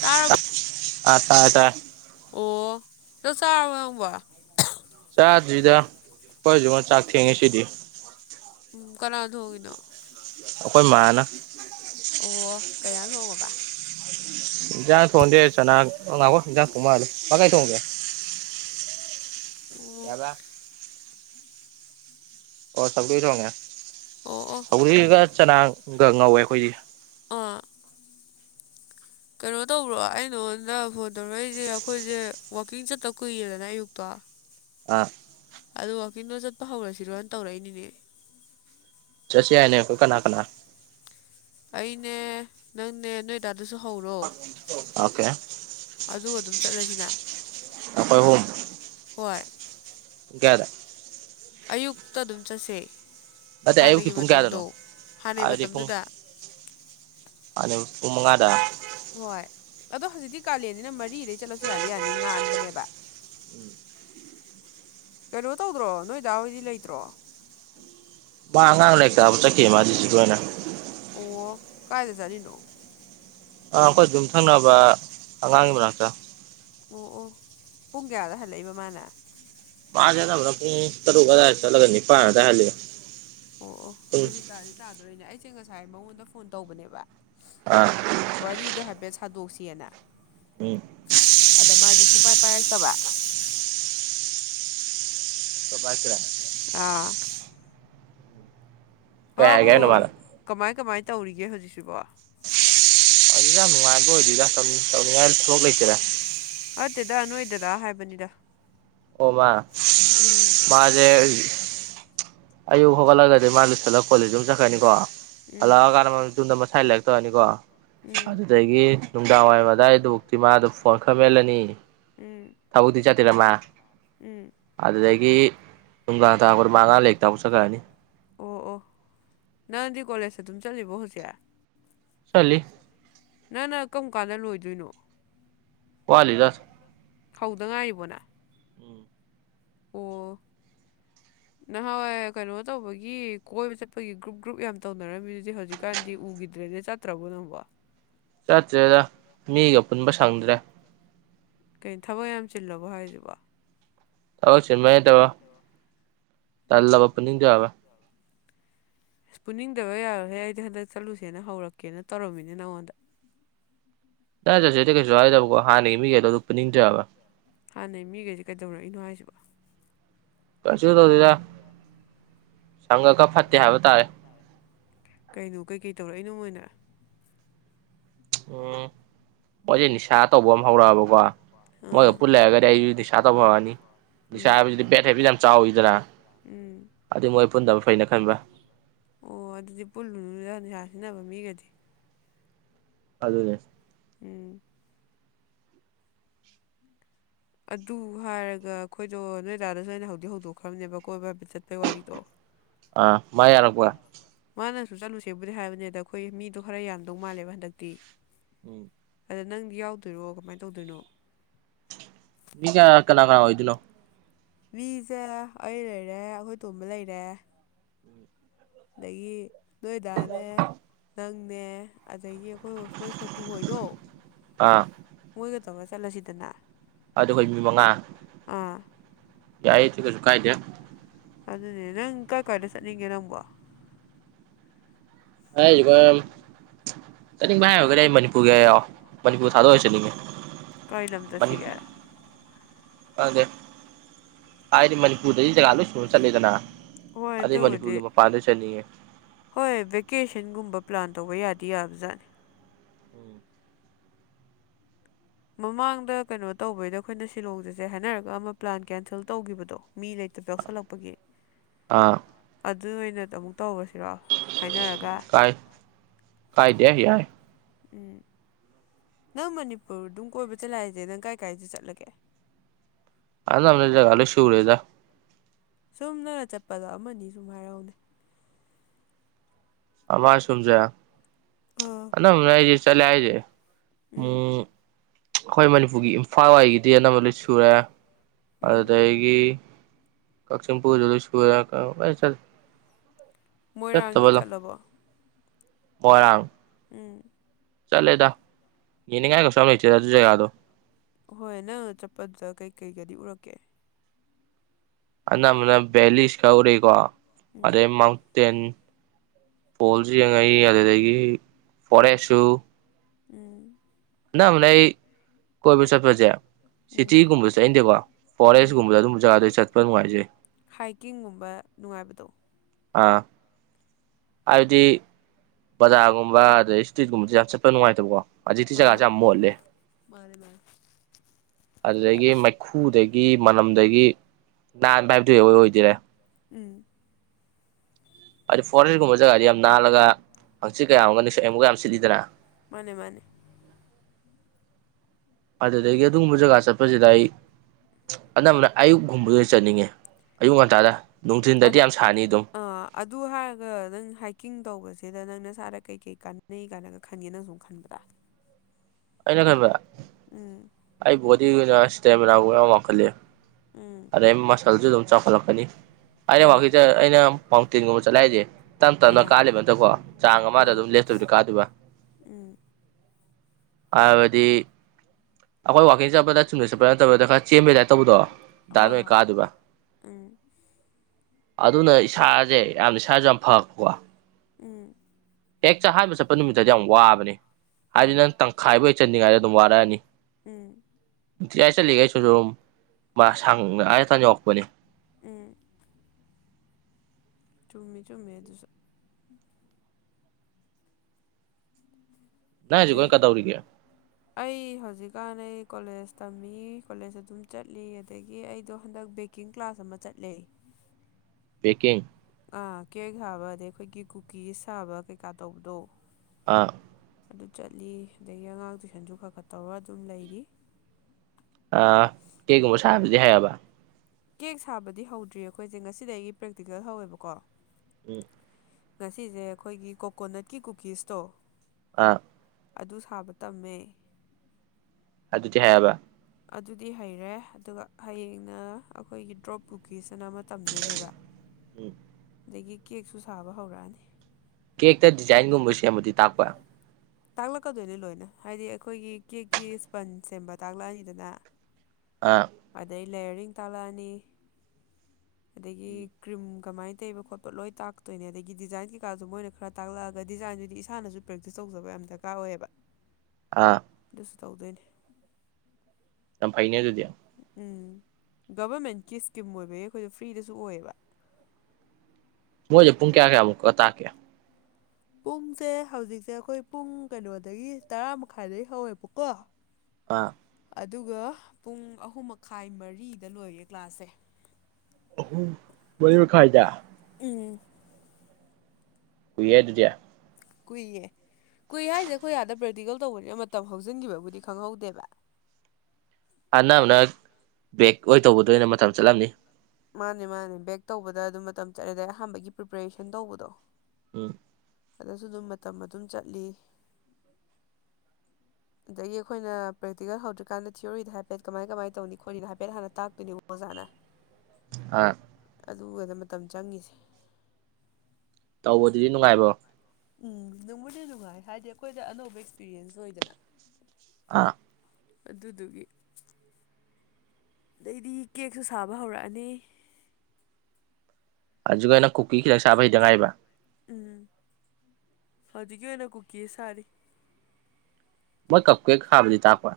ꯇꯔꯕꯣ ꯑꯥ ꯇꯥꯔꯦ ꯇꯥꯔꯦ ꯑꯣ ꯆꯥꯛ ꯆꯥꯔꯕꯣ ꯅꯪꯕꯨ ꯆꯥꯗ꯭ꯔꯤꯗ ꯑꯩꯈꯣꯏꯁꯨ ꯆꯥꯛ ꯊꯦꯡꯉꯦ ꯉꯥꯁꯤꯗꯤ ꯎꯝ ꯀꯅꯥꯟ ꯊꯣꯡꯉꯤꯅꯣ ꯑꯩꯈꯣꯏ ꯃꯥꯅ ꯑꯣ ꯀꯩ ꯏꯟꯁꯥꯡ ꯊꫭꯡꯑꯕ ꯏꯟꯖꯥꯡ ꯊꯣꯡꯗꯦ ꯆꯥꯅꯥ ꯉꯧꯌꯣ ꯈꯤꯇꯪ [unintelligible] ꯎꯝ ꯌꯥꯕ꯭ꯔꯥ ꯑꯣ ꯁꯧꯒꯔꯤ ꯊꫭꯡꯉꯦ ꯑꯣ ꯑꯣ ꯁꯧꯒꯔꯤꯒ ꯆꯅꯥꯒ ꯉꯧꯋꯦ ꯑꯩꯈꯣꯏꯗꯤ ꯑꯥ ꯀꯩꯅꯣ ꯇꯧꯕ꯭ꯔꯣ ꯑꯩ ꯅꯉꯣꯟꯗ ꯐꯣꯟ ꯇꯧꯔꯛꯏꯁꯦ ꯑꯩꯈꯣꯏꯁꯦ ꯋꯥꯛꯀꯤꯡ ꯆꯠꯇ ꯀꯨꯏꯔꯦꯗꯅ ꯑꯌꯨꯛꯇꯣ ꯑꯥ ꯑꯗꯣ ꯋꯥꯀꯤꯡꯗꯣ ꯆꯠꯄ ꯍꯧꯔꯁꯤꯔꯣꯅ ꯇꯧꯔꯛꯏꯅꯤꯅꯦ ꯆꯠꯁꯤ ꯍꯥꯏꯅꯦ ꯑꯩꯈꯣꯏ ꯀꯅꯥ ꯀꯅꯥ ꯑꯩꯅꯦ ꯅꯪꯅꯦ ꯅꯣꯏꯗꯥꯗꯨꯁꯨ ꯍꯧꯔꯣ ꯑꯣꯀꯦ ꯑꯗꯨ ꯑꯗꯨꯝ ꯆꯠꯂꯖꯤꯅ ꯑꯈꯣꯏ ꯑꯍꯨꯝ ꯍꯣꯏ ꯄꯨꯡ ꯀꯌꯥꯗ ꯑꯌꯨꯛꯇ ꯗꯨꯝ ꯆꯠꯁꯦ ꯅꯠꯇꯦ ꯑꯌꯨꯛꯀꯤ ꯍꯥꯟꯅꯒꯤ ꯄꯨꯡ ꯃꯇꯝꯗꯣ ꯍꯥꯟꯅꯒꯤ ꯃꯇꯝꯗꯨꯗ ꯑꯅꯝ ꯄꯨꯡ ꯃꯉꯥꯗ ꯍꯣꯏ ꯑꯗꯣ ꯍꯧꯖꯤꯛꯇꯤ ꯀꯥꯂꯦꯟꯅꯤꯅ ꯃꯔꯤꯗꯩ ꯆꯠꯂꯁꯨ ꯌꯥꯗꯤ ꯌꯥꯅꯤ ꯉꯥꯟꯕꯅꯦꯕ ꯎꯝ ꯀꯩꯅꯣ ꯇꯧꯗ꯭ꯔꯣ ꯅꯣꯏ ꯗꯥ ꯍꯣꯏꯗꯤ ꯂꯩꯇ꯭ꯔꯣ ꯃꯥ ꯑꯉꯥꯡ ꯂꯔꯤꯛ ꯇꯥꯕ ꯆꯠꯈꯤ ꯃꯥ ꯗꯤꯁꯇ꯭ꯔꯤꯛ ꯂꯣꯏꯅ ꯑꯣ ꯀꯥꯏꯗ ꯆꯠꯂꯤꯅꯣ ꯑꯥ ꯑꯩꯈꯣꯏ ꯑꯗꯨꯝ ꯊꯪꯅꯕ ꯑꯉꯥꯡ ꯃꯅꯥꯛꯇ ꯑꯣ ꯑꯣ ꯄꯨꯡ ꯀꯌꯥꯗ ꯍꯜꯂꯛꯏꯕ ꯃꯥꯥꯅ ꯃꯥꯖꯦ ꯑꯅꯝꯕꯅ ꯄꯨꯡ ꯇꯔꯨꯛ ꯑꯗꯥꯏ ꯆꯠꯂꯒ ꯄꯤꯄꯜ ꯑꯗꯥꯏ ꯍꯜꯂꯛꯑꯦ ꯑꯣ ꯑꯣ ꯄꯨꯡ ꯑꯗꯨꯗꯤ ꯇꯥꯗꯤ ꯇꯥꯗꯣꯔꯤꯅꯦ ꯑꯩꯁꯦ ꯉꯁꯥꯏ ꯃꯉꯣꯟꯗ ꯐꯣꯟ ꯇꯧꯕꯅꯦꯕ ꯑ ꯋꯥꯔꯤꯗꯣ ꯍꯥꯏꯐꯦꯠ ꯁꯥꯗꯣꯛꯁꯤꯑꯅ ꯃꯤ ꯑꯗ ꯃꯥꯖꯦ ꯁꯨꯡꯄꯥꯏ ꯄꯥꯏꯔꯛꯇꯕ ꯄꯥꯏꯔꯛꯇꯔꯦ ꯑꯥ ꯀꯩ ꯍꯥꯏꯒꯦ ꯍꯕꯨ ꯍꯥꯏꯅꯣ ꯃꯥꯅ ꯀꯃꯥꯏ ꯀꯃꯥꯏ ꯇꯧꯔꯤꯒꯦ ꯍꯧꯖꯤꯛꯁꯤꯕꯣ [unintelligible] [unintelligible] ꯑꯗꯨ ꯌꯥꯝ ꯅꯨꯡꯉꯥꯏꯕ ꯑꯣꯏꯗꯣꯏꯗ ꯇꯧꯅꯤꯡꯉꯥꯏ ꯊꯕꯛ ꯂꯩꯇꯦꯗ ꯅꯠꯇꯦꯗ ꯅꯣꯏ ꯗꯥ ꯗꯥ ꯍꯥꯏꯕꯅꯤꯗ ꯑꯣ ꯃꯥ ꯎꯝ ꯃꯥꯖꯦ ꯑꯌꯨꯛ ꯍꯧꯒꯠꯂꯒꯗꯤ ꯃꯥ ꯂꯨꯁꯤꯜꯂꯒ ꯀꯣꯂꯦꯖ ꯑꯗꯨꯝ ꯆꯠꯈ꯭ꯔꯅꯤꯀꯣ ꯎꯝ ꯍꯜꯂꯛꯑ ꯀꯥꯟꯗ ꯃꯥ ꯌꯨꯟꯗ ꯃꯁꯥꯏ ꯂꯥꯏꯔꯤꯛ ꯇꯅꯤꯀꯣ ꯎꯝ ꯑꯗꯨꯗꯒꯤ ꯅꯨꯡꯗꯥꯡꯋꯥꯏꯔꯝ ꯑꯗꯥꯏꯗꯨꯕꯨꯛꯇꯤ ꯃꯥ ꯐꯣꯟ ꯈꯔ ꯃꯦꯠꯂꯅꯤ ꯎꯝ ꯊꯕꯛꯇꯤ ꯆꯠꯇꯦꯗ ꯃꯥ ꯎꯝ ꯑꯗꯨꯗꯒꯤ ꯅꯨꯡꯗꯥꯡ ꯇꯥꯔꯛꯄꯗ ꯃꯥ ꯑꯉꯥꯡ ꯂꯥꯕꯡꯔꯤꯛ ꯇꯥꯛꯄ ꯆꯠꯈ꯭ꯔꯑꯅꯤ ꯑꯣ ꯑꯣ ꯅꯪꯗꯤ ꯀꯣꯂꯦꯁ ꯑꯗꯨꯝ ꯆꯠꯂꯤꯕꯣ ꯍꯧꯖꯤꯛ ꯆꯠꯂꯤ ꯅꯪ ꯅ ꯀꯝ ꯀꯥꯟꯗ ꯂꯣꯏꯗꯣꯏꯅꯣ ꯋꯥꯠꯂꯤꯗ [unintelligible] ꯍꯧꯗ ꯉꯥꯏꯔꯤꯕꯣꯅ ꯎꯝ ꯑꫭ ꯅꯍꯥꯋꯥꯏ ꯀꯩꯅꯣ ꯇꯧꯕꯒꯤ ꯀꯣꯏꯕ ꯆꯠꯄꯒꯤ ꯒ꯭ꯔꯨꯞ ꯒ꯭ꯔꯨꯞ ꯌꯥꯝ ꯇꯧꯅꯔꯝꯃꯤꯖꯤ ꯍꯧꯖꯤꯛꯀꯥꯟꯗꯤ ꯎꯒꯤꯗ꯭ꯔꯦꯅꯦ ꯆꯠ ꯇ꯭ꯔꯕꫭ ꯅꯪꯕꫭ ꯆꯠꯇ꯭ꯔꯦꯗ ꯃꯤꯒ ꯄꯨꯟꯕ ꯁꯪꯗ꯭ꯔꯦ ꯀꯩꯅ ꯊꯕꯛ ꯌꯥꯝ ꯆꯤꯜꯂꯕꯣ ꯍꯥꯏꯖꯤꯕꯣ ꯊꯕꯛ ꯆꯤꯟꯕꯩ ꯅꯠꯇꯕ ꯇꯜꯂꯕ ꯄꯨꯅꯤꯡꯗꯦ ꯑꯕ ꯑꯁ ꯄꯨꯟꯅꯤꯡꯗꯕ ꯌꯥꯔꯣꯏꯍꯦ ꯑꯩꯗꯤ ꯍꯟꯗꯛ ꯆꯠꯂꯨꯁꯦꯅ ꯍꯧꯔꯛꯀꯦꯅ ꯇꯧꯔꯝꯃꯤꯅꯤ ꯅꯪꯉꯣꯟꯗ ꯅꯪꯅ ꯆꯠꯁꯦꯗꯤ ꯀꯩꯁꯨ ꯍꯥꯏꯗꯕꯀꯣ ꯍꯥꯟꯅꯒꯤ ꯃꯤ ꯒꯩꯗꯣ ꯑꯗꯨ ꯄꯨꯟꯅꯤꯡꯗ꯭ꯔꯑꯕ ꯍꯥꯟꯅꯩ ꯃꯤꯈꯩꯖꯦ ꯀꯩꯗꯧꯔꯛꯏꯅꯣ ꯍꯥꯏꯖꯤꯕꯣ ꯀꯩꯁꯨ ꯇꯧꯗꯦꯗ ꯁꯪꯒ ꯈꯥ ꯐꯠꯇꯦ ꯍꯥꯏꯕ ꯇꯥꯔꯦ ꯀꯩꯅꯣ ꯀꯩꯀꯩ ꯇꯧꯔꯛꯏꯅꯣ ꯃꯣꯏꯅ ꯎꯝ ꯃꯣꯏꯗꯤ ꯅꯤꯁꯥ [unintelligible] ꯑꯥ [unintelligible] ꯇꯧꯕ ꯑꯃ ꯍꯧꯔꯛꯑꯕꯀꯣ ꯃꯣꯏꯒ ꯄꯨꯜ ꯂꯩꯔꯒꯗꯤ ꯑꯩꯁꯨ ꯅꯤꯁꯥ ꯇꯧꯕ ꯍꯧꯔꯛꯑꯅꯤ ꯅꯤꯁꯥ ꯍꯥꯏꯕꯁꯤꯗꯤ ꯕꯦꯠ ꯍꯦꯕꯤꯠ ꯌꯥꯝ ꯆꯥꯎꯋꯤꯗꯅ ꯎꯝ [unintelligible] ꯎꯝ ꯑꯗꯨꯏ ꯃꯣꯏ ꯄꯨꯟꯗꯕ ꯐꯩꯅ ꯈꯟꯕ ꯑꯣ ꯑꯗꯨꯗꯤ ꯄꯨꯜꯂꯨꯅꯨꯗ ꯅꯤꯁꯥ ꯁꯤꯅꯕ ꯃꯤꯒꯗꯤ ꯑꯗꯨꯅꯦ ꯎꯝ ꯑꯗꯨ ꯍꯥꯏꯔꯒ ꯑꯩꯈꯣꯏꯗꯣ ꯅꯣꯏꯗꯥꯗꯁꯨ ꯑꯩꯅ ꯍꯧꯗꯤꯛ ꯍꯧꯗꯣꯛꯈ꯭ꯔꯕꯅꯦꯕ ꯀꯣꯏꯕ ꯍꯥꯏꯐꯠ ꯆꯠꯄꯒꯤ ꯋꯥꯔꯤꯗꯣ ꯑ ꯃꯥ ꯌꯥꯔꯛꯄꯔꯥ ꯃꯥꯅꯁꯨ ꯆꯠꯂꯨꯁꯦꯕꯨꯗꯤ ꯍꯥꯏꯕꯅꯤꯗ ꯑꯩꯈꯣꯏ ꯃꯤꯗꯣ ꯈꯔ ꯌꯥꯝꯗꯧ ꯃꯥꯜꯂꯦꯕ ꯍꯟꯗꯛꯇꯤ ꯎꯝ ꯑꯗ ꯅꯪꯗꯤ ꯌꯥꯎꯗꯣꯏꯔꯣ ꯀꯃꯥꯏꯅ ꯇꯧꯗꯣꯏꯅꯣ ꯃꯤ ꯀꯌꯥ ꯀꯅꯥ ꯀꯅꯥ ꯑꯣꯏꯗꯣꯏꯅꯣ ꯃꯤꯁꯦ ꯑꯩ ꯂꯩꯔꯦ ꯑꯩꯈꯣꯏ ꯇꯣꯝꯕ ꯂꯩꯔꯦ ꯑꯗꯒꯤ ꯅꯣꯏꯗꯥꯅꯦ ꯅꯪꯅꯦ ꯑꯗꯒꯤ ꯑꯩꯈꯣꯏꯁꯣꯏ ꯁꯣꯠꯇꯨ ꯍꯣꯏꯗꯣ ꯑꯥ ꯃꯣꯏꯒ ꯇꯧꯔ ꯆꯠꯂꯁꯤꯗꯅ ꯑꯗꯨ ꯑꯩꯈꯣꯏ ꯃꯤ ꯃꯉꯥ ꯑꯥ ꯌꯥꯏꯌꯦ ꯀꯩꯁꯨ ꯀꯥꯏꯗꯦ ꯑꯗꯨꯅꯦ ꯅꯪ ꯀꯥꯏ ꯀꯥꯏꯗ ꯆꯠꯅꯤꯡꯒꯦ ꯅꯪꯕꯣ ꯍꯥꯏꯔꯤꯕ ꯆꯥꯅꯤꯡꯕ ꯍꯥꯏꯔꯒꯗꯤ ꯃꯅꯤꯄꯨꯔꯒꯤ [unintelligible] ꯃꯅꯤꯄꯨꯔ ꯊꯥꯗꯣ ꯑꯣꯏ ꯆꯠꯅꯤꯡꯉꯦ ꯀꯩ ꯂꯝ ꯆꯠꯁꯤꯒꯦ ꯑꯗꯨꯗ ꯍꯥꯏꯗꯤ ꯃꯅꯤꯄꯨꯔꯗꯗꯤ ꯖꯒꯥ ꯂꯣꯏ ꯁꯨꯅ ꯆꯠꯂꯦꯗꯅ ꯍꯣꯏ ꯑꯩꯗꯤ ꯑꯗꯨꯕꯨꯗꯤ ꯃꯅꯤꯄꯨꯔꯒꯤ ꯃꯄꯥꯟꯗ ꯆꯠꯅꯤꯡꯉꯦ ꯍꯣꯏ ꯚꯦꯀꯦꯁꯟꯒꯨꯝꯕ ꯄ꯭ꯂꯥꯟ ꯇꯧꯕ ꯌꯥꯗꯤ ꯌꯥꯕ ꯖꯥꯠꯅꯤ ꯃꯃꯥꯡꯗ ꯀꯩꯅꯣ ꯇꯧꯕꯩꯗ ꯑꯩꯈꯣꯏꯅ ꯁꯤꯂꯣꯡ ꯆꯠꯁꯦ ꯍꯥꯏꯅꯔꯒ ꯑꯃ ꯄ꯭ꯂꯥꯟ ꯀꯦꯟꯁꯦꯜ ꯇꯧꯒꯤꯕꯗꯣ ꯃꯤ ꯂꯩꯇꯕ ꯌꯥꯎꯁꯜꯂꯛꯄꯒꯤ ꯑꯥ ꯑꯗꯨ ꯑꯣꯏꯅ ꯑꯥꯃꯨꯛ ꯇꯧꯔꯁꯤꯔꯣ ꯍꯥꯏꯅꯔꯒ ꯀꯥꯏ ꯀꯥꯏꯗꯦ ꯌꯥꯏ ꯎꯝ ꯅꯪ ꯃꯅꯤꯄꯨꯔꯗꯨꯝ ꯀꯣꯏꯕ ꯆꯠꯂꯦ ꯍꯥꯏꯁꯦ ꯅꯪ ꯀꯥꯏ ꯀꯥꯏꯗ ꯆꯠꯂꯒꯦ ꯑꯅꯝꯕꯅ ꯖꯒ ꯂꯣꯏ ꯁꯨꯔꯦꯗ ꯁꯨꯝꯅ ꯆꯠꯄꯗ ꯑꯃꯅꯤ ꯁꯨꯝ ꯍꯥꯏꯔꯛꯎꯅꯦ ꯑꯃ ꯁꯨꯝ ꯑꯥ ꯑꯅꯝꯕꯅ ꯑꯩꯖꯦ ꯆꯠꯂꯦ ꯍꯥꯏꯁꯦ ꯎꯝ ꯑꯩꯈꯣꯏ ꯃꯅꯤꯄꯨꯔꯒꯤ ꯏꯝꯐꯥꯜꯋꯥꯏꯒꯤꯗꯤ ꯑꯅꯝꯕ ꯂꯣꯏ ꯁꯨꯔꯦ ꯎꯝ ꯑꯗꯨꯗꯒꯤ ꯀꯛꯆꯤꯡ ꯄꯨꯔꯗ ꯂꯣꯏ ꯁꯨꯔꯦ ꯃꯣꯏꯔꯥꯡꯗꯤ ꯆꯠꯇꯕ ꯂꯝ ꯆꯠꯂꯕꯣ ꯃꯣꯏꯔꯥꯡ ꯎꯝ ꯆꯠꯂꯦꯗ ꯌꯦꯅꯤꯡꯉꯥꯏ ꯀꯩꯁꯨꯌꯝ ꯂꯩꯇꯗꯦ ꯑꯗꯨ ꯖꯒꯥꯗꯣ ꯍꯣꯏ ꯅꯪ ꯆꯠꯄꯗꯨꯗ ꯀꯩꯀꯩꯒꯗꯤ ꯎꯔꯛꯀꯦ ꯑꯅꯝꯕꯅ ꯚꯦꯂꯤꯁ ꯈꯔ ꯎꯔꯛꯏꯀꯣ ꯎꯝ ꯑꯗꯩ ꯇꯦꯟ ꯐꯣꯜꯁꯨ ꯌꯦꯡꯉꯛꯏ ꯑꯗꯨꯗꯒꯤ ꯐꯣꯔꯦꯁꯁꯨ ꯎꯝ ꯑꯅꯝꯕꯅꯥ ꯑꯩ ꯀꯣꯏꯕꯨ ꯆꯠꯄꯁꯦ ꯎꯝ ꯁꯤꯇꯤꯒꯨꯝꯕ ꯆꯠꯅꯗꯦꯀꯣ ꯎꯝ ꯐꯣꯔꯦꯁꯀꯨꯝꯕꯗ ꯑꯗꯨꯝ ꯖꯒꯥꯗ ꯆꯠꯄ ꯅꯨꯡꯉꯥꯏꯖꯩ ꯍꯥꯏꯀꯤꯡꯒꯨꯝꯕ ꯅꯨꯡꯉꯥꯏꯕꯗꯣ ꯑꯥ ꯍꯥꯏꯕꯗꯤ ꯕꯖꯥꯔꯒꯨꯝꯕ ꯑꯗꯩ ꯏꯁꯇ꯭ꯔꯤꯠꯀꯨꯝꯕꯗꯤ ꯌꯥꯝ ꯆꯠꯄ ꯅꯨꯡꯉꯥꯏꯇꯕꯀꯣ ꯍꯧꯖꯤꯛꯇꯤ ꯑꯥ ꯖꯒꯥꯁꯦ ꯌꯥꯝ ꯃꯣꯠꯂꯦ ꯃꯥꯅꯦ ꯃꯥꯅꯦ ꯑꯗꯨꯗꯒꯤ ꯈꯨꯨꯗꯒꯤ ꯃꯅꯝꯗꯒꯤ ꯅꯥꯟꯕ ꯍꯥꯏꯕꯗꯨ ꯏꯑꯣꯏ ꯑꯣꯏꯗꯦꯔꯦ ꯎꯝ ꯍꯥꯏꯗꯤ ꯐꯣꯔꯦꯁꯀꯨꯝꯕ ꯖꯒꯥꯗꯤ ꯌꯥꯝ ꯅꯥꯜꯂꯒ ꯍꯪꯆꯤꯠ ꯀꯌꯥ ꯅꯨꯡꯁꯤꯠ ꯑꯏꯪꯕꯒ ꯌꯥꯝ ꯁꯤꯠꯂꯤꯗꯅ ꯃꯥꯅꯦ ꯃꯥꯅꯦ ꯑꯗꯨꯗꯒꯤ ꯑꯗꯨꯒꯨꯝꯕ ꯖꯒꯥ ꯆꯠꯄꯁꯤꯗ ꯑꯩ ꯑꯅꯝꯕꯅ ꯑꯌꯨꯛꯒꯨꯝꯕꯗꯨꯗ ꯆꯠꯅꯤꯡꯉꯤ ꯑꯌꯨꯛ ꯉꯟꯇꯥꯗ ꯅꯨꯡꯊꯤꯟꯗꯗꯤ [unintelligible] ꯌꯥꯝ ꯁꯥꯅꯤ ꯑꯗꯨꯝ ꯑꯗꯨ ꯍꯥꯏꯔꯒ ꯅꯪ ꯍꯥꯏꯀꯤꯡ ꯇꯧꯕꯁꯤꯗ ꯅꯪ ꯅꯁꯥꯗ ꯀꯩꯀꯩ ꯀꯥꯟꯅꯩ ꯀꯥꯏꯅꯒ ꯈꯟꯒꯦ ꯅꯪ ꯁꯨꯝ ꯈꯟꯕꯗ ꯑꯩꯅ ꯈꯟꯕꯗ ꯎꯝ ꯑꯩ ꯕꯣꯗꯤ ꯑꯣꯏꯅ ꯁꯇꯦꯃꯤꯅꯥꯕꯨ ꯌꯥꯝ ꯋꯥꯡꯈꯠꯂꯤ ꯎꯝ ꯑꯗꯩ ꯃꯁꯜꯁꯨ ꯑꯗꯨꯝ ꯆꯥꯎꯈꯠꯂꯛ ꯀꯅꯤ ꯑꯩꯅ ꯑꯥ ꯋꯥꯀꯤꯡ ꯆꯠꯂꯦ ꯑꯩꯅ ꯃꯥꯎꯟꯇꯦꯟꯒꯨꯝꯕ ꯆꯠꯂꯦ ꯍꯥꯏꯁꯦ ꯇꯞ ꯇꯞꯅ ꯑꯥ ꯀꯥ ꯂꯩꯕ ꯅꯠꯇꯦꯀꯣ ꯆꯥꯡ ꯑꯃꯗ ꯑꯥ ꯑꯗꯨꯝ ꯂꯦꯞꯇꯕꯤꯗ ꯀꯥꯗꯣꯏꯕ ꯎꯝ [unintelligible] ꯑꯩꯈꯣꯏ ꯋꯥꯀꯤꯡ ꯆꯠꯄꯗ ꯆꯨꯝꯅ ꯆꯠꯄ ꯅꯠꯇꯕꯗ ꯈꯔ ꯆꯦꯟꯕꯩ ꯇꯥꯏꯞ ꯇꯧꯕꯗꯣ ꯗꯥꯏꯅ ꯍꯣꯏ ꯑꫭꯏꯅ ꯍꯣꯏ ꯀꯥꯗꯨꯕ ꯎꯝ ꯑꯗꯨꯅ ꯏꯁꯥꯁꯦ ꯌꯥꯝ ꯏꯁꯥꯁꯨ ꯌꯥꯝ ꯐꯕꯀꯣ ꯎꯝ ꯍꯦꯛ ꯆꯍꯥꯟꯕ ꯆꯠꯄ ꯅꯨꯃꯤꯠꯇꯗꯤ ꯌꯥꯝ ꯋꯥꯕꯅꯦ ꯍꯥꯏꯗꯤ ꯎꯝ ꯅꯪ ꯇꯪꯈꯥꯏꯕꯧ ꯍꯥꯦꯛ ꯆꯟꯗ꯭ꯔꯤꯉꯩꯗ ꯑꯗꯨꯝ ꯋꯥꯔꯛꯑꯅꯤ ꯎꯝ ꯅꯨꯡꯇꯤꯖꯥꯏ ꯆꯠꯂꯤꯒꯩ ꯁꯨꯝ ꯁꯨꯝ ꯃꯥ ꯁꯡ ꯑꯥ ꯇꯥꯟ ꯌꯧꯛꯄꯅꯤ ꯎꯝ ꯆꯨꯝꯃꯤ ꯆꯨꯝꯃꯤ ꯑꯗꯨꯁꯨ ꯅꯪ ꯍꯧꯖꯤꯛ ꯑꯗꯩ ꯑꯣꯏꯅ ꯀꯗꯧꯔꯤꯒꯦ ꯑꯩ ꯍꯧꯖꯤꯛꯀꯥꯟ ꯑꯩ ꯀꯣꯂꯦꯖ ꯇꯝꯃꯤ ꯀꯣꯂꯦꯖ ꯑꯗꯨꯝ ꯆꯠꯂꯤ ꯑꯗꯒꯤ ꯑꯩꯗꯣ ꯍꯟꯗꯛ ꯕꯦꯛ ꯀꯤꯡ ꯀ꯭ꯂꯥꯁ ꯑꯃ ꯆꯠꯂꯦ ꯕꯦꯀꯤꯡ ꯑꯥ ꯀꯦꯛ ꯁꯥꯕ ꯑꯗꯩ ꯑꯩꯈꯣꯏꯒꯤ ꯀꯨꯀꯤꯁ ꯁꯥꯕ ꯀꯩꯀꯥ ꯇꯧꯕꯗꯣ ꯑꯥ ꯑꯗꯨ ꯆꯠꯂꯤ ꯑꯗꯒꯤ ꯑꯉꯥꯡ ꯇꯨꯏꯁꯟꯁꯨ ꯈꯔ ꯈꯔ ꯇꯧꯔ ꯑꯗꯨꯝ ꯂꯩꯔꯤ ꯑꯥ ꯀꯦꯛꯒꯨꯝꯕ ꯁꯥꯕꯗꯤ ꯍꯩꯔꯕ ꯀꯦꯛ ꯁꯥꯕꯗꯤ ꯍꯧꯗ꯭ꯔꯤ ꯑꯈꯣꯏꯁꯦ ꯉꯁꯤ ꯗꯒꯤ ꯄ꯭ꯔꯦꯛꯇꯤꯀꯦꯜ ꯍꯧꯋꯦꯕꯀꯣ ꯎꯝ ꯉꯁꯤꯁꯦ ꯈꯣꯏꯒꯤ ꯀꯣꯀꯣꯅꯠꯀꯤ ꯀꯨꯀꯤꯁꯇꯣ ꯑꯥ ꯑꯗꯨ ꯁꯥꯕ ꯇꯝꯃꯦ ꯑꯗꯨꯗꯤ ꯍꯩꯔꯕ ꯑꯗꯨꯗꯤ ꯍꯩꯔꯦ ꯑꯗꯨꯒ ꯍꯌꯦꯡꯅ ꯑꯩꯈꯣꯏꯒꯤ ꯗ꯭ꯔꯣꯞ ꯀꯨꯀꯤꯁ ꯑꯅ ꯑꯃ ꯇꯝꯗꯣꯏꯅꯦꯕ ꯎꯝ ꯑꯗꯒꯤ ꯀꯦꯛꯁꯨ ꯁꯥꯕ ꯍꯧꯔꯛꯑꯅꯤ ꯀꯦꯛꯇ ꯗꯤꯖꯥꯏꯟꯒꯨꯝꯕ ꯁꯦꯝꯕꯗꯤ ꯇꯥꯛꯄꯔꯥ ꯇꯥꯛꯂꯛꯀꯗꯣꯏꯅꯤ ꯂꯣꯏꯅ ꯍꯥꯏꯗꯤ ꯑꯩꯈꯣꯏꯒꯤ ꯀꯦꯛꯀꯤ ꯁꯄꯟꯁ ꯁꯦꯝꯕ ꯇꯥꯛꯂꯛꯑꯅꯤꯗꯅ ꯑꯥ ꯑꯗꯩ ꯂꯦꯌꯔꯤꯡ ꯇꯥꯂꯛꯑꯅꯤ ꯑꯗꯒꯤ ꯀ꯭ꯔꯤꯝ ꯀꯃꯥꯏꯅ ꯇꯩꯕ ꯈꯣꯠꯄ ꯂꯣꯏ ꯇꯥꯛꯇꯣꯏꯅꯦ ꯑꯗꯒꯤ ꯗꯤꯖꯥꯏꯟ ꯀꯩꯀꯥꯁꯨ ꯃꯣꯏꯅ ꯈꯔ ꯇꯥꯛꯂꯛꯑꯒ ꯗꯤꯖꯥꯏꯟꯗꯨꯗꯤ ꯏꯁꯥꯅꯁꯨ ꯄ꯭ꯔꯦꯛꯇꯤꯁ ꯇꯧꯖ ꯕ ꯌꯥꯝ ꯗ꯭ꯔꯀꯥꯔ ꯑꯣꯏꯌꯦꯕ ꯑꯥ ꯗꯨꯁꯨ ꯇꯧꯗꯣꯏꯅꯤ ꯌꯥꯝ ꯐꯩꯅꯦ ꯑꯗꯨꯗꯤ ꯎꯝ ꯒꯚꯔꯃꯦꯟꯀꯤ ꯁ꯭ꯀꯤꯝ ꯑꯣꯏꯕꯒꯤ ꯈꯣꯏꯗꯣ ꯐ꯭ꯔꯤꯗꯁꯨ ꯑꯣꯏꯌꯦꯕ ꯃꯣꯏꯁꯦ ꯄꯨꯡ ꯀꯌꯥ ꯀꯌꯥꯃꯨꯛꯀ ꯇꯥꯛꯀꯦ ꯄꯨꯡꯁꯦ ꯍꯧꯖꯤꯛꯁꯦ ꯑꯈꯣꯏ ꯄꯨꯡ ꯀꯩꯅꯣꯗꯒꯤ ꯇꯔꯥ ꯃꯈꯥꯏꯗꯒꯤ ꯍꯧꯋꯦꯕꯀꯣ ꯑ ꯑꯗꯨꯒ ꯄꯨꯡ ꯑꯍꯨꯝ ꯃꯈꯥꯏ ꯃꯔꯤꯗ ꯂꯣꯏꯌꯦ ꯀ꯭ꯂꯥꯁꯁꯦ ꯑꯍꯨꯝ ꯃꯔꯤ ꯃꯈꯥꯏꯗ ꯎꯝ ꯀꯨꯏꯍꯦ ꯑꯗꯨꯗꯤ ꯀꯨꯏꯌꯦ ꯀꯨꯏ ꯍꯥꯏꯁꯦ ꯈꯣꯏ ꯑꯥꯗ ꯄ꯭ꯔꯦꯛꯇꯤꯀꯦꯜ ꯇꯧꯕꯅꯤꯅ ꯃꯇꯝ ꯍꯧꯖꯤꯟꯈꯤꯕꯕꯨꯗꯤ ꯈꯪꯍꯧꯗꯦꯕ ꯑꯅꯝꯕꯅ ꯕꯦꯛ ꯑꯣꯏ ꯇꯧꯕꯗ ꯑꯣꯏꯅ ꯃꯇꯝ ꯆꯠꯂꯝꯅꯤ ꯃꯥꯅꯦ ꯃꯥꯅꯦ ꯕꯦꯛ ꯇꯧꯕꯗ ꯑꯗꯨꯝ ꯃꯇꯝ ꯆꯠꯂꯦꯗ ꯑꯍꯥꯟꯕꯒꯤ ꯄ꯭ꯔꯤꯄꯦꯔꯦꯁꯟ ꯇꯧꯕꯗꯣ ꯎꯝ ꯑꯗꯨꯁꯨ ꯑꯗꯨꯝ ꯃꯇꯝ ꯑꯗꯨꯝ ꯆꯠꯂꯤ ꯑꯗꯥꯒꯤ ꯑꯩꯈꯣꯏꯅ ꯄ꯭ꯔꯦꯛꯇꯤꯀꯦꯜ ꯍꯧꯗ꯭ꯔꯤꯀꯥꯟꯗ ꯊꯤꯌꯣꯔꯤꯗꯣ ꯍꯥꯏꯐꯦꯠ ꯀꯃꯥꯏ ꯀꯃꯥꯏ ꯇꯧꯅꯤ ꯈꯣꯠꯅꯤꯗꯣ ꯍꯥꯏꯐꯦꯠ ꯍꯥꯟꯅ ꯇꯥꯛꯇꯣꯏꯅꯦꯕ ꯑꯣꯖꯥꯅ [inaudible] ꯑꯥ ꯑꯗꯨꯒꯗ ꯃꯇꯝ ꯆꯪꯉꯤꯁꯦ ꯇꯧꯕꯗꯨꯗꯤ ꯅꯨꯡꯉꯥꯏꯕ꯭ꯔꯣ ꯎꯝ ꯅꯨꯡꯕꯨꯗꯤ ꯅꯨꯡꯉꯥꯏ ꯍꯥꯏꯗꯤ ꯑꯩꯈꯣꯏꯗ ꯑꯅꯧꯕ ꯑꯦꯛꯁꯄꯤꯔꯤꯌꯦꯟꯁ ꯑꯣꯏꯗꯅ ꯑꯥ ꯑꯗꯨꯗꯨꯒꯤ ꯑꯗꯩꯗꯤ ꯀꯦꯛꯁꯨ ꯁꯥꯕ ꯍꯧꯔꯛꯑꯅꯤ ꯑꯟꯖꯨꯒ ꯅꯪ ꯀꯨꯀꯤ ꯈꯤꯇꯪ ꯁꯥꯕ ꯍꯩꯇꯥ ꯉꯥꯏꯕ ꯎꯝ ꯍꯧꯖꯤꯛꯀꯤ ꯑꯣꯏꯅ ꯀꯨꯀꯤꯁ ꯁꯥꯔꯤ ꯃꯣꯏ ꯀꯞ ꯀꯦꯛ ꯁꯥꯕꯗꯤ ꯇꯥꯛꯄ꯭ꯔꯥ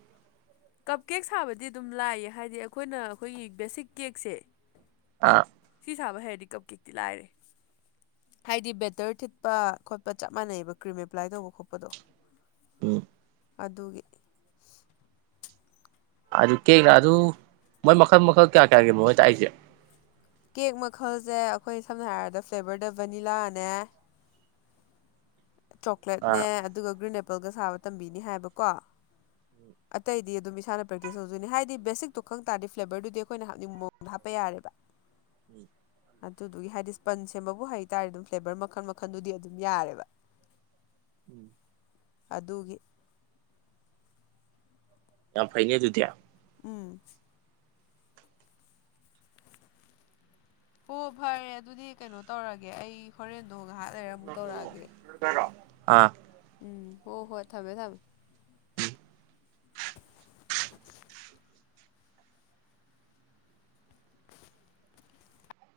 ꯀꯞ ꯀꯦꯛ ꯁꯥꯕꯗꯤ ꯑꯗꯨꯝ ꯂꯥꯏꯌꯦ ꯍꯥꯏꯗꯤ ꯑꯩꯈꯣꯏꯅ ꯑꯩꯈꯣꯏꯒꯤ ꯕꯦꯁꯤꯛ ꯀꯦꯛꯁꯦ ꯑꯥ ꯁꯤ ꯁꯥꯕ ꯍꯩꯔꯗꯤ ꯀꯞ ꯀꯦꯛꯇꯤ ꯂꯥꯏꯔꯦ ꯍꯥꯏꯗꯤ ꯕꯦꯇꯔ ꯊꯤꯠꯄ ꯈꯣꯠꯄ ꯆꯞ ꯃꯥꯟꯅꯩꯕ ꯀ꯭ꯔꯤꯝ ꯑꯦꯄ꯭ꯂꯥꯏ ꯇꯧꯕ ꯈꯣꯠꯄꯗꯣ ꯎꯝ ꯑꯗꯨꯒꯤ ꯑꯗꯨ ꯀꯦꯛꯅ ꯑꯗꯨ ꯃꯣꯏ ꯃꯈꯜ ꯃꯈꯜ ꯀꯌꯥ ꯀꯌꯥꯒꯤ ꯃꯣꯏ ꯇꯥꯛꯏꯁꯦ ꯀꯦꯛ ꯃꯈꯜꯖꯦ ꯑꯩꯈꯣꯏ ꯁꯝꯅ ꯍꯥꯏꯔꯕꯗ ꯐ꯭ꯂꯦꯕꯔꯗ ꯚꯅꯤꯂꯥꯅꯦ ꯆꯣꯀ꯭ꯂꯦꯠꯅꯦ ꯑꯥ ꯑꯗꯨꯒ ꯒ꯭ꯔꯤꯟ ꯑꯦꯄꯜꯒ ꯁꯥꯕ ꯇꯝꯕꯤꯅꯤ ꯍꯥꯏꯕꯀꯣ [inaudible] ꯑꯇꯩꯗꯤ ꯑꯗꯨꯝ ꯏꯁꯥꯅ ꯄ꯭ꯔꯦꯛꯇꯤꯁ ꯇꯧꯗꯣꯏꯅꯦ ꯍꯥꯏꯗꯤ ꯕꯦꯁꯤꯛꯇꯣ ꯈꯪ ꯇꯥꯔꯗꯤ ꯐ꯭ꯂꯦꯕꯔꯗꯨꯗꯤ ꯑꯩꯈꯣꯏꯅ ꯍꯥꯞꯅꯤꯡꯕ ꯃꯑꯣꯡꯗ ꯍꯥꯞꯄ ꯌꯥꯔꯦꯕ [inaudible] ꯑꯗꯨꯗꯨꯒꯤ ꯍꯥꯏꯗꯤ ꯁ꯭ꯄꯟ ꯁꯦꯝꯕꯕꯨ ꯍꯩꯇꯥꯔꯗꯤ ꯑꯗꯨꯝ ꯐ꯭ꯂꯦꯕꯔ ꯃꯈꯜ ꯃꯈꯜꯗꯨꯗꯤ ꯑꯗꯨꯝ ꯌꯥꯔꯦꯕ [inaudible] ꯑꯗꯨꯒꯤ ꯌꯥꯝ ꯐꯩꯅꯦ ꯑꯗꯨꯗꯤ ꯎꯝ ꯍꯣ ꯐꯔꯦ ꯑꯗꯨꯗꯤ ꯀꯩꯅꯣ ꯇꯧꯔꯒꯦ ꯑꯩ ꯍꯣꯔꯦꯟꯗꯣ ꯉꯥꯏꯍꯥꯛ ꯂꯩꯔ ꯑꯃꯨꯛ ꯇꯧꯔꯛꯑꯒꯦ ꯑꯥ ꯎꯝ ꯍꯣ ꯍꯣꯏ ꯊꯝꯃꯦ ꯊꯝꯃꯦ